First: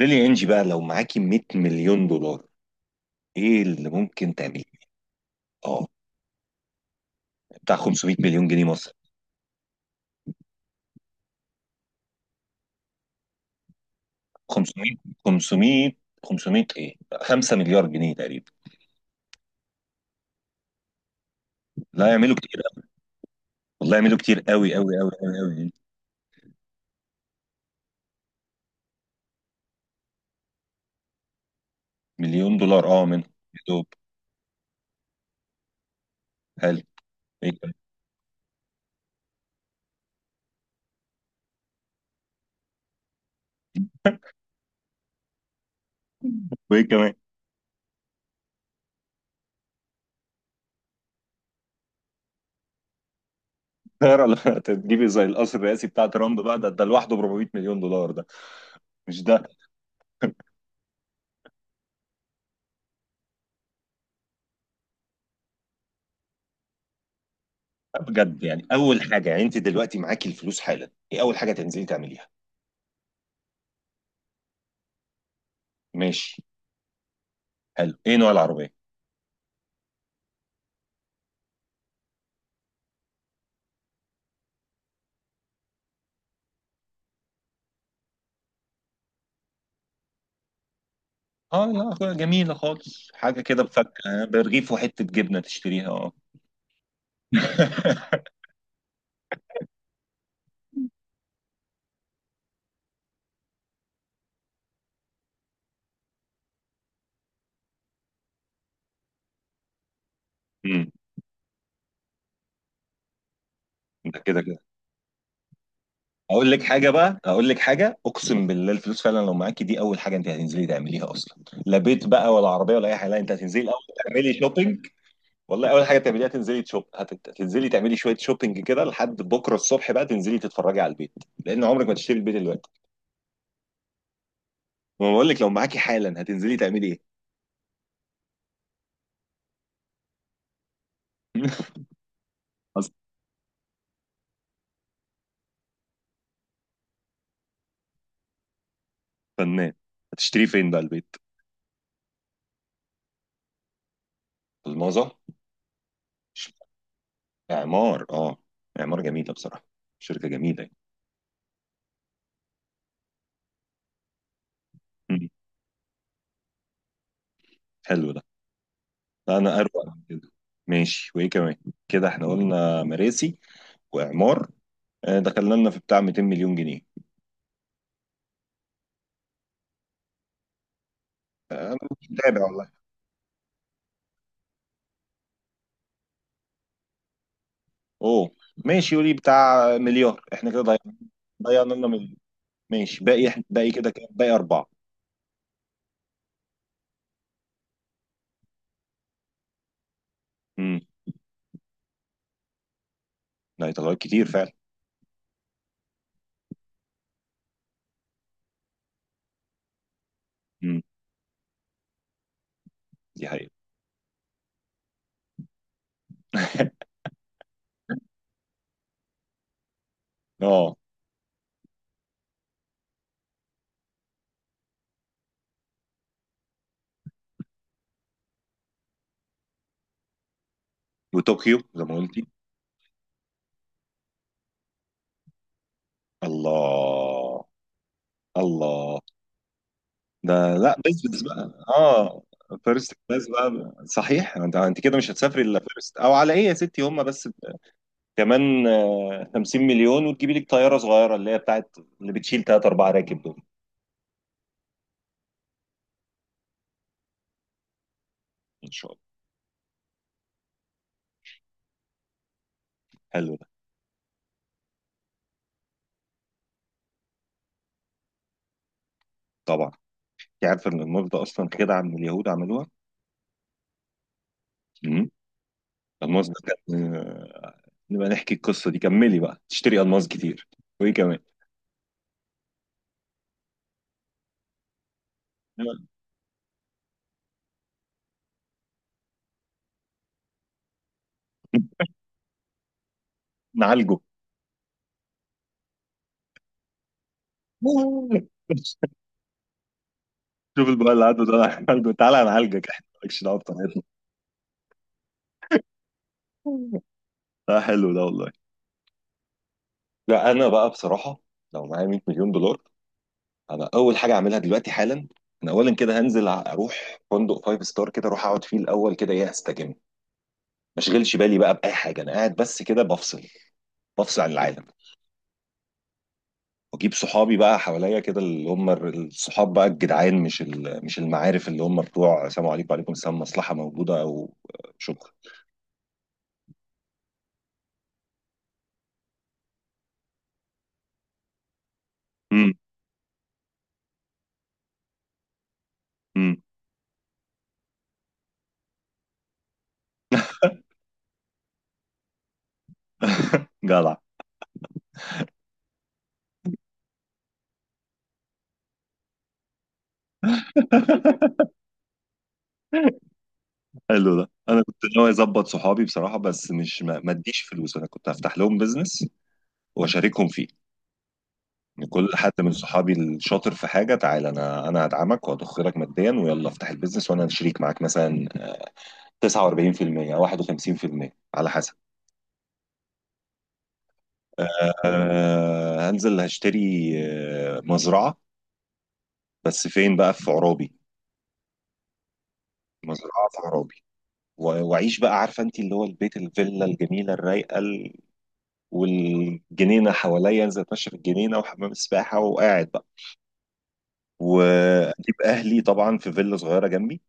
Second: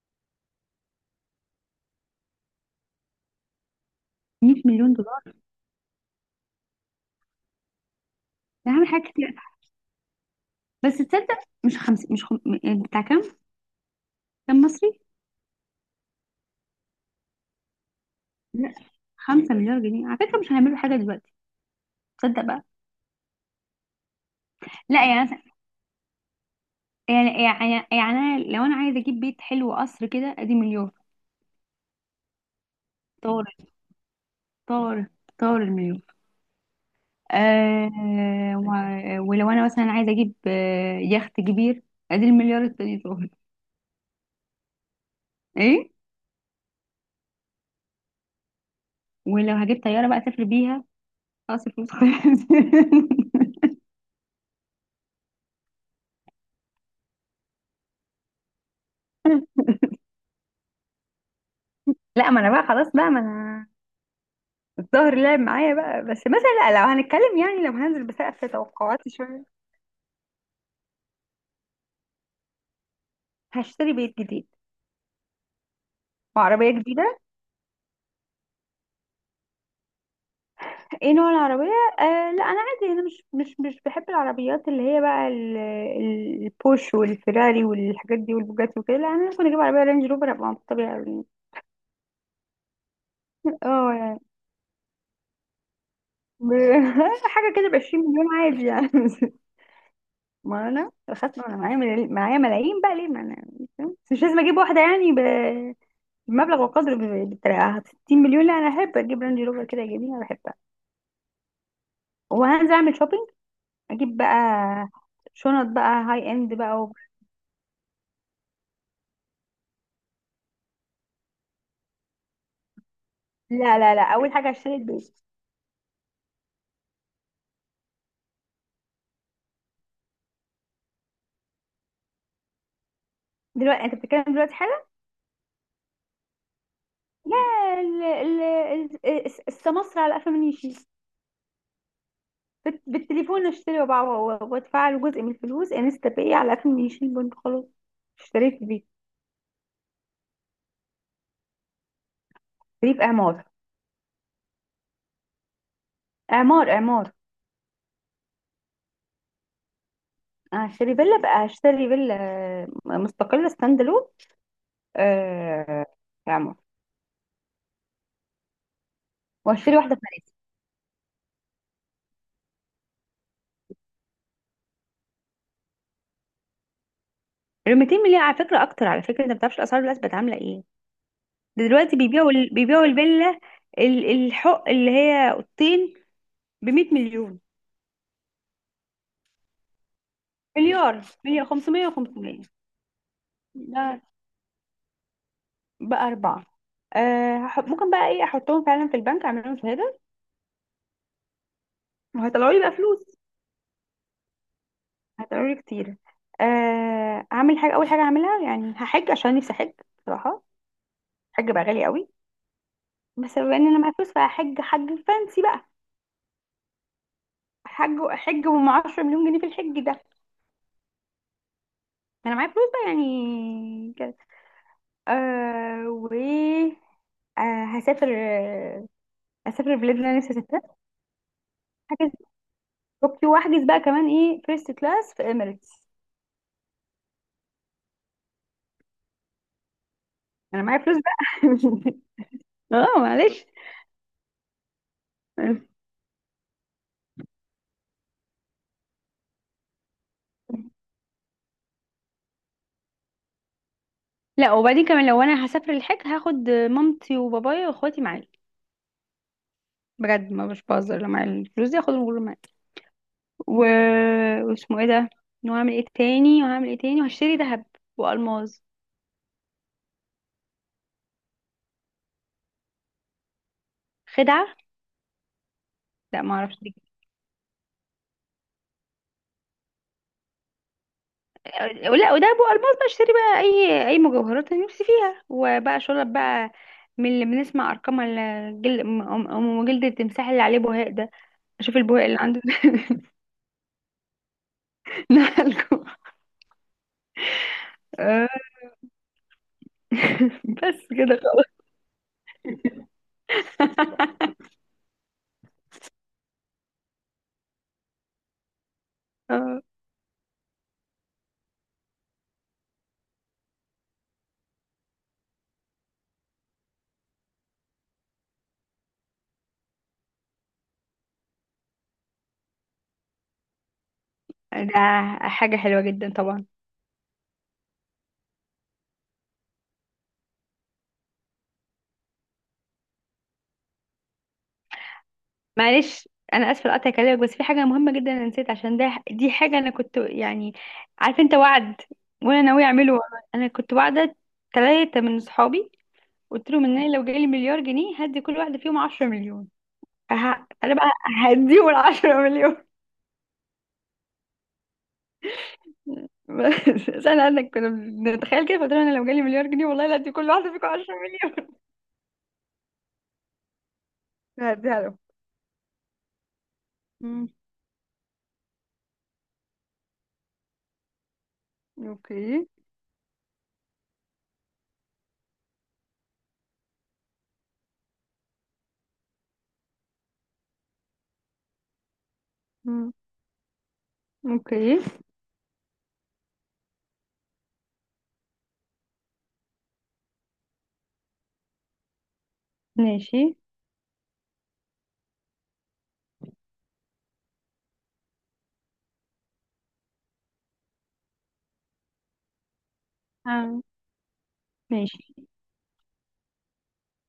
ليلي، انجي بقى لو معاكي 100 مليون دولار، ايه اللي ممكن تعمليه؟ 100 مليون دولار. اه، بتاع 500 مليون جنيه ده هعمل مصر. حاجات كتير، بس تصدق؟ مش خمس مش خم... م- بتاع كام؟ كام 500، مصري؟ 500، 500 ايه؟ 5 مليار جنيه تقريبا. لا، 5 مليار جنيه على فكرة مش هيعملوا حاجة دلوقتي. لا، يعملوا تصدق كتير بقى؟ أوي. والله يعملوا كتير قوي قوي لا، قوي قوي قوي. يعني أنا لو انا عايزة اجيب بيت حلو، قصر كده، ادي مليون. مليون دولار اه منهم طار يا دوب. طار طار المليون. حلو. ايه كمان؟ آه و... ولو انا مثلا عايزة اجيب يخت كبير، ادي المليار التاني طار. ايه؟ وايه كمان؟ ولو هجيب طيارة بقى اسافر بيها، خلاص الفلوس خلصت. طيارة لا تجيبي، زي القصر الرئاسي بتاع ترامب بقى، ده لوحده ب 400 مليون دولار ده. مش ده. لا، ما انا بقى خلاص، بقى ما انا الظهر لعب معايا بقى، بس مثلا لا، لو هنتكلم، يعني لو هننزل بجد بسقف يعني، اول توقعاتي حاجه يعني، شوية. انت دلوقتي معاكي الفلوس حالا، ايه اول حاجه تنزلي تعمليها؟ هشتري بيت جديد، ماشي. وعربية جديدة. حلو. ايه نوع العربيه؟ ايه نوع العربية؟ آه لا، انا عادي، انا مش بحب العربيات اللي هي بقى البوش والفيراري والحاجات دي والبوجاتي وكده. لا، انا ممكن اجيب عربية رينج روفر ابقى مبسوطة بيها أوي يعني. اه، لا جميلة خالص، حاجة كده اه يعني بفكة برغيف وحتة جبنة تشتريها، اه. ب- حاجة كده ب 20 مليون عادي يعني. ما انا خدت، انا معايا معايا ملايين بقى، ليه؟ ما انا مش لازم اجيب واحدة يعني مبلغ وقدر بالطريقة 60 مليون. لا، انا احب اجيب رانج روفر كده جميل، انا بحبها. امم وهنزل اعمل شوبينج، اجيب ده بقى كده كده. شنط بقى هاي اقول اند لك بقى حاجة و... بقى اقول لك حاجة اقسم بالله الفلوس فعلا لو معاكي دي، اول حاجة انت هتنزلي تعمليها اصلا، لا بيت بقى ولا عربية ولا اي حاجة، لا، انت هتنزلي لا الاول لا لا اول تعملي حاجة هشتري شوبينج. البيت. والله اول حاجة تعمليها تنزلي تشوب، هتنزلي تعملي شوية شوبينج كده لحد بكرة الصبح، بقى تنزلي تتفرجي على البيت. لان عمرك ما تشتري البيت دلوقتي. دلوقتي؟ انت بتتكلم دلوقتي حالا؟ ما بقول لك لو معاكي حالا هتنزلي تعملي ايه؟ لا. ال... ال... السمسرة على قفا من يشيل. أصل. بالتليفون اشتري، وادفع له جزء من الفلوس انستا باي، على قفا من يشيل، بنت خلاص اشتريت بيت. فنان. هتشتري فين بقى البيت؟ اشتريت عمار. الماظة. عمار. اعمار. اه، اعمار جميله بصراحه، شركه جميله يعني. هشتري فيلا بقى، هشتري فيلا مستقلة ستاند. مم. آه. يا عمر، حلو ده. لا، انا واشتري اروق واحده من ثانيه. كده. ماشي. وايه كمان؟ كده احنا قلنا مراسي واعمار، آه، دخلنا لنا في بتاع 200 مليون جنيه. ال 200 مليون على فكره اكتر، على فكره انت ما بتعرفش الاسعار دلوقتي بقت عامله ايه. ده دلوقتي بيبيعوا متابع والله. بيبيعوا الفيلا، الحق اللي هي اوضتين، ب 100 مليون. اوه. ماشي، قولي بتاع مليار، احنا كده ضيعنا. مليار؟ مليار ضيعنا لنا 500 مليون. و500. ماشي، باقي باقي ده كده كام؟ باقي اربعه. بقى اربعه. آه ممكن بقى ايه، احطهم فعلا في البنك، اعمل لهم شهاده امم. وهيطلعوا لي بقى فلوس. لا، يطلعوا كتير فعلا. هيطلعوا لي كتير. آه، اعمل حاجه، اول حاجه اعملها يعني هحج، عشان نفسي احج بصراحه. امم. الحج بقى غالي قوي، دي بس حقيقه. بما ان انا معايا فلوس فهحج حج فانسي بقى. حج، وما 10 مليون جنيه في الحج ده، ما اه، انا معايا فلوس بقى يعني كده. آه و آه هسافر، آه هسافر البلاد اللي انا نفسي اسافرها. وطوكيو زي ما هحجز، قلتي. اوكي واحجز بقى كمان ايه، فيرست كلاس في اميريتس. الله. الله. ده انا لا معايا فلوس بزبز بقى بقى. اه. فيرست اه كلاس معلش. بقى، صحيح. انت كده مش هتسافري الا فيرست او على ايه يا ستي، هم بس كمان آه، 50 مليون وتجيبي لك طياره صغيره اللي هي بتاعت اللي بتشيل ثلاث اربع راكب دول. لا، وبعدين كمان لو انا هسافر الحج هاخد مامتي وبابايا واخواتي معايا. ان شاء الله. بجد، ما مش بهزر، لو معايا الفلوس دي هاخدهم كلهم معايا. حلو ده. و... واسمه ايه ده، وهعمل ايه تاني وهشتري ذهب والماظ. طبعا. انت عارفه ان الموز ده اصلا كده عم اليهود عملوها؟ خدعة؟ امم. لا، الماس ما ده اعرفش دي. كان آه، نبقى نحكي القصه دي. كملي بقى، تشتري الماس كتير. وايه كمان؟ أه، لا وده ابو الماس بقى، اشتري بقى اي مجوهرات انا نفسي فيها، وبقى شرب بقى من اللي بنسمع ارقام الجل... ام أم جلد التمساح اللي عليه بهاق ده، اشوف البهاق اللي عنده. نعالجه. نقلكم. آه، شوف بس بقى اللي كده عنده ده، خلاص. نعالجه، تعالى نعالجك. احنا مالكش دعوه بطريقتنا. لا، حلو ده والله. آه، لا، انا بقى بصراحه، لو معايا 100 مليون دولار، انا اول حاجه اعملها دلوقتي حالا، انا اولا كده هنزل اروح فندق فايف ستار كده، اروح اقعد فيه الاول كده، ايه استجم، ما اشغلش بالي بقى باي حاجه، انا قاعد بس كده بفصل، بفصل عن العالم. ده حاجه حلوه جدا طبعا. واجيب صحابي بقى حواليا كده، اللي هم الصحاب بقى الجدعان، مش المعارف اللي هم بتوع سلام عليكم وعليكم السلام مصلحه موجوده او شكرا. معلش انا اسفه لقطع كلامك، بس في حاجه مهمه جدا انا نسيت عشان ده، دي حاجه انا كنت يعني، عارف، انت وعد، وانا امم. ناويه اعمله والله. انا كنت وعده ثلاثه من صحابي، امم. قلت لهم ان انا لو جالي مليار جنيه هدي كل واحده فيهم 10 مليون. انا بقى هديهم ال 10 مليون. جدع. بس انا كنا بنتخيل كده، فقلت لهم انا لو جالي مليار جنيه والله لا هدي كل واحده فيكم 10 مليون. حلو ده. انا كنت هديها لهم. ناوي اظبط صحابي بصراحه، بس مش ما مم. اديش فلوس، انا كنت هفتح لهم بزنس واشاركهم فيه. ان كل حد اوكي. من صحابي الشاطر في حاجه، تعالى انا هدعمك وهضخ لك ماديا، ويلا افتح البيزنس وانا شريك معاك مثلا 49% او 51% على حسب. مم. اوكي. أه، هنزل هشتري آه، مزرعه، بس فين؟ بقى في عرابي، ماشي. مزرعه في عرابي. واعيش بقى، عارفه انت اللي هو البيت الفيلا الجميله الرايقه والجنينه حواليا، انزل اتمشى في الجنينه وحمام السباحه وقاعد بقى. آه. واجيب ماشي. اهلي طبعا في فيلا صغيره جنبي،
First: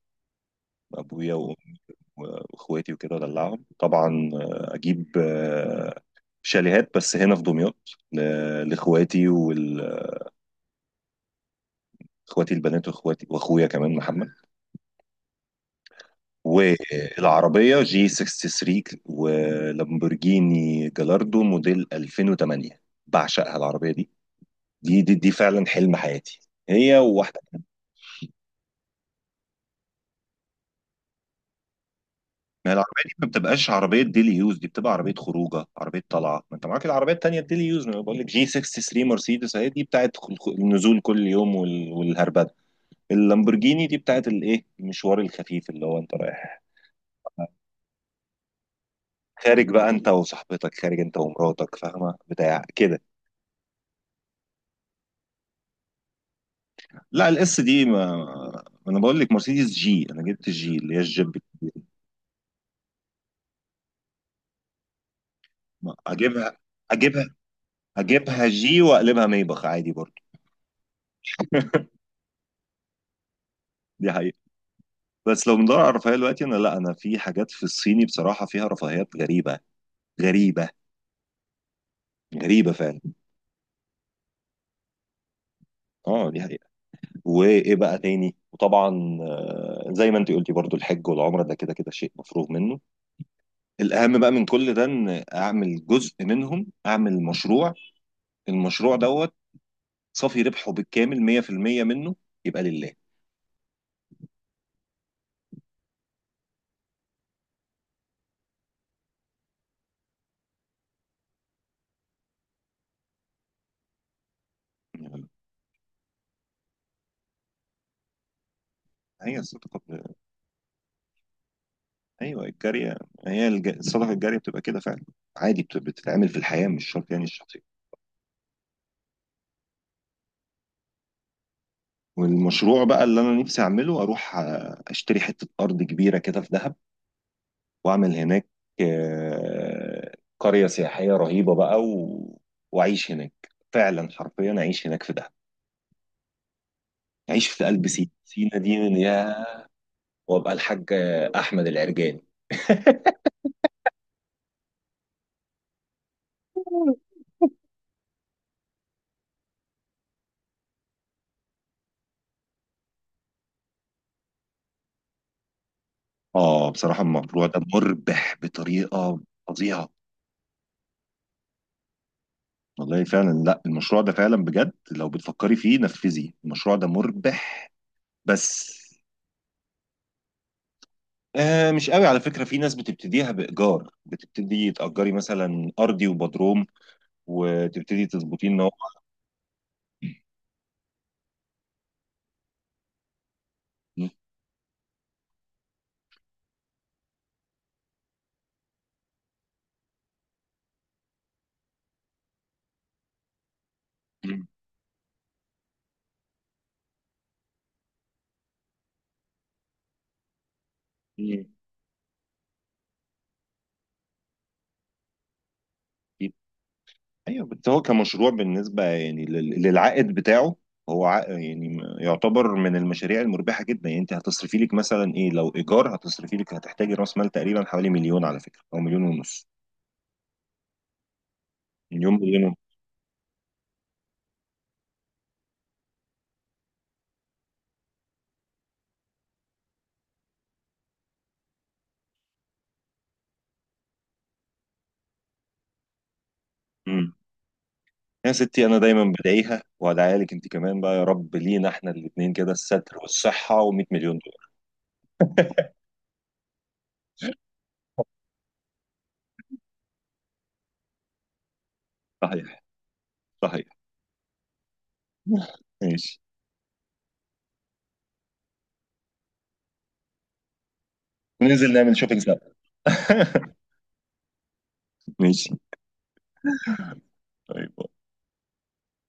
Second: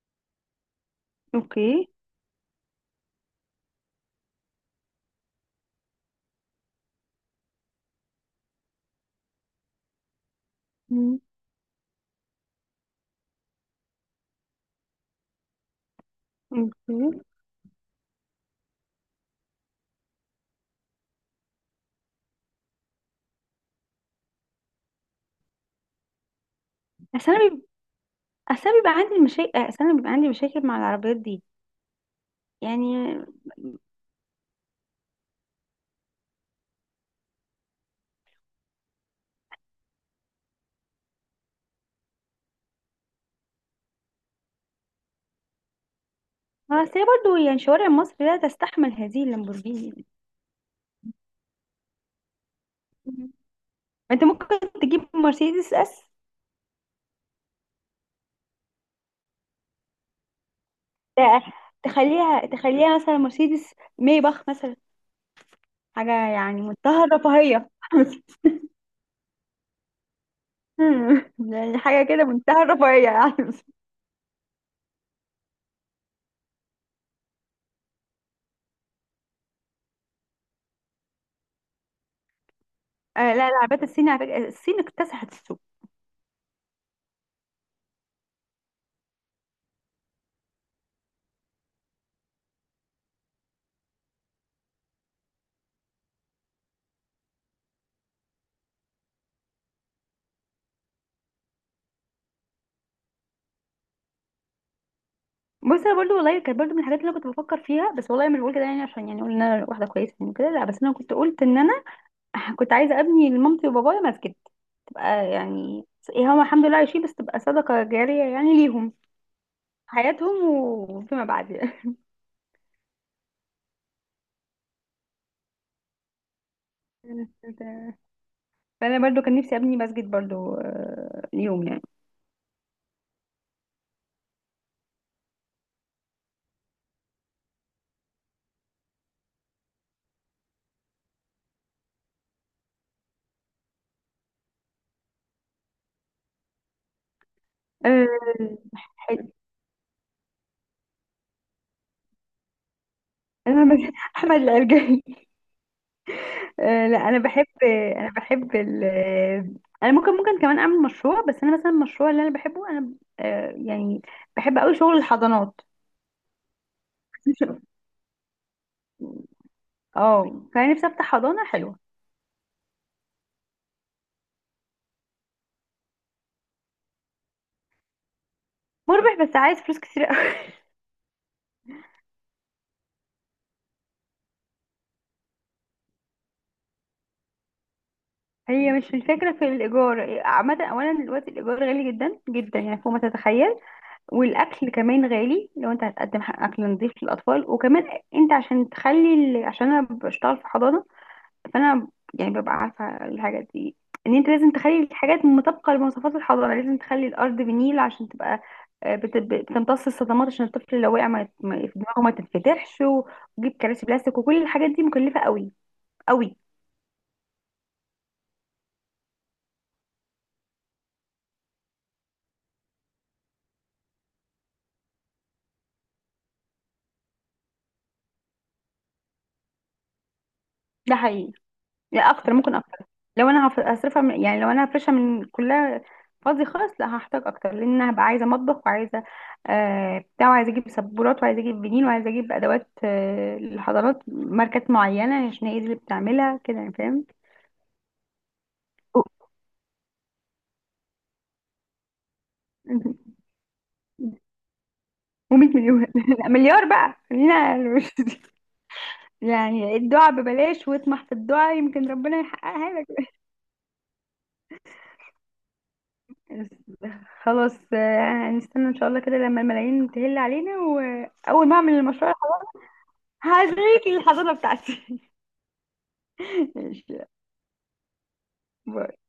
ابويا وامي اوكي. واخواتي وكده، ادلعهم طبعا آه، اجيب آه، شاليهات بس هنا في دمياط لاخواتي، واخواتي مم. البنات، واخواتي واخويا كمان محمد. اوكي. والعربيه جي 63 ولامبورجيني جلاردو موديل 2008، بعشقها العربيه دي. دي فعلا حلم حياتي، هي اصل وواحده. انا بيب... اصل أنا بيبقى عندي مشاكل، مع العربيات دي ما العربية دي يعني. ما بتبقاش عربية ديلي يوز، دي بتبقى عربية خروجة، عربية طلعة. ما انت معاك العربية التانية الديلي يوز، ما بقول لك جي 63 مرسيدس، اهي دي بتاعت النزول كل يوم، والهربدة. اللامبورجيني دي بتاعت الايه، المشوار الخفيف اللي هو انت رايح آه، اصل هي برضه يعني شوارع مصر لا تستحمل هذه خارج بقى اللامبورجيني. انت وصاحبتك، خارج انت ومراتك، فاهمة بتاع كده. انت ممكن تجيب مرسيدس اس. لا، الاس دي ما، ما انا بقول لك مرسيدس جي، انا جبت الجي اللي هي الجيب. ت- تخليها تخليها مثلا مرسيدس مايباخ مثلا، حاجة اجيبها، يعني منتهى اجيبها، الرفاهية. اجيبها جي واقلبها ميبخ عادي برضه. يعني حاجة كده منتهى الرفاهية. يعني دي حقيقة. بس لو بندور على الرفاهيه دلوقتي انا، لا انا في حاجات في الصيني بصراحه فيها رفاهيات غريبه، غريبه، غريبه فعلا. آه لا، العربيات الصيني على فكرة، الصين اكتسحت السوق. اه دي حقيقه. وايه بقى تاني؟ وطبعا آه، زي ما انت قلتي برضو، الحج والعمره ده كده كده شيء مفروغ منه. الاهم بقى من كل ده ان اعمل جزء منهم، اعمل مشروع، المشروع دوت صافي ربحه بالكامل 100% منه يبقى لله. بص انا برضو والله كانت برضو من الحاجات اللي انا كنت بفكر فيها، بس والله مش بقول كده يعني عشان يعني اقول ان انا واحدة كويسة يعني كده لا، بس انا كنت قلت ان انا كنت عايزة ابني لمامتي وبابايا مسجد، تبقى يعني، هم الحمد لله عايشين، بس تبقى صدقة جارية يعني ليهم هي الصدقة في حياتهم وفيما بعد يعني. أيوه، الجارية. هي الصدقة الجارية بتبقى كده فعلا، عادي بتتعمل في الحياة، مش شرط يعني الشخصية. تمام. فانا برضو كان نفسي ابني مسجد برضو، آه، يوم يعني. والمشروع بقى اللي أنا نفسي أعمله، أروح آه، أشتري حتة أرض كبيرة كده في دهب، وأعمل هناك آه، قرية سياحية رهيبة بقى وأعيش هناك، فعلا حرفيا أعيش هناك في دهب. عيش في قلب سينا، سينا آه، دي من حلو. يا، وابقى الحاج احمد العرجاني. انا مس- احمد العرجاني. آه، لا انا بحب، انا بحب ال انا ممكن، ممكن كمان اعمل مشروع، بس انا مثلا المشروع اللي انا بحبه انا، آه، يعني، بحب قوي شغل الحضانات. اه بصراحة المشروع ده مربح بطريقة فظيعة. اه، فانا نفسي افتح حضانه حلوه. والله فعلا، لا المشروع ده فعلا بجد لو بتفكري فيه نفذي، المشروع ده مربح بس. مربح، بس عايز فلوس كتير قوي. آه، مش قوي على فكرة، في ناس بتبتديها بإيجار، بتبتدي تأجري مثلا أرضي وبدروم وتبتدي تظبطيه إن. هي مش الفكره في الايجار عامه، اولا دلوقتي الايجار غالي جدا يعني فوق ما تتخيل. والاكل كمان غالي، لو انت هتقدم اكل نظيف للاطفال. وكمان انت عشان تخلي عشان انا بشتغل في حضانه، فانا يعني ببقى عارفه الحاجات دي، ان انت لازم تخلي الحاجات مطابقه لمواصفات الحضانه، لازم تخلي الارض بنيل عشان تبقى آه، بتمتص الصدمات، عشان الطفل لو وقع ما هو، دماغه ما تتفتحش، وجيب كراسي بلاستيك، وكل الحاجات دي مكلفه قوي. ايوه، بس هو كمشروع بالنسبه يعني للعائد بتاعه، هو عائد يعني، يعتبر من المشاريع المربحه جدا يعني، انت هتصرفي لك مثلا ايه، لو ايجار هتصرفي لك هتحتاجي راس مال تقريبا حوالي مليون على فكره او مليون ونص. ده حقيقي. لا، مليون، اكتر، مليون ممكن ونص. اكتر. لو انا هصرفها من، يعني لو انا هفرشها من كلها فاضي خالص، لا هحتاج اكتر، لان انا هبقى عايزه مطبخ، وعايزه آه بتاع، وعايزه اجيب سبورات، وعايزه اجيب بنين، وعايزه اجيب ادوات آه للحضانات ماركات معينه، عشان هي دي اللي بتعملها كده يعني، فاهم؟ امم. يا ستي، انا دايما بدعيها وادعيها لك انت كمان بقى، يا رب لينا احنا الاثنين كده الستر والصحه و100 مليون دولار. و100 مليون. لا، مليار بقى، خلينا يعني الدعاء ببلاش، واطمح في الدعاء، يمكن ربنا صحيح. يحققها لك. صحيح. ماشي. خلاص آه، هنستنى ان شاء الله كده لما الملايين تهل علينا. واول ما ننزل اعمل نعمل المشروع شوبينج سوا. هوريكي الحضانة بتاعتي. ماشي. طيب. ماشي.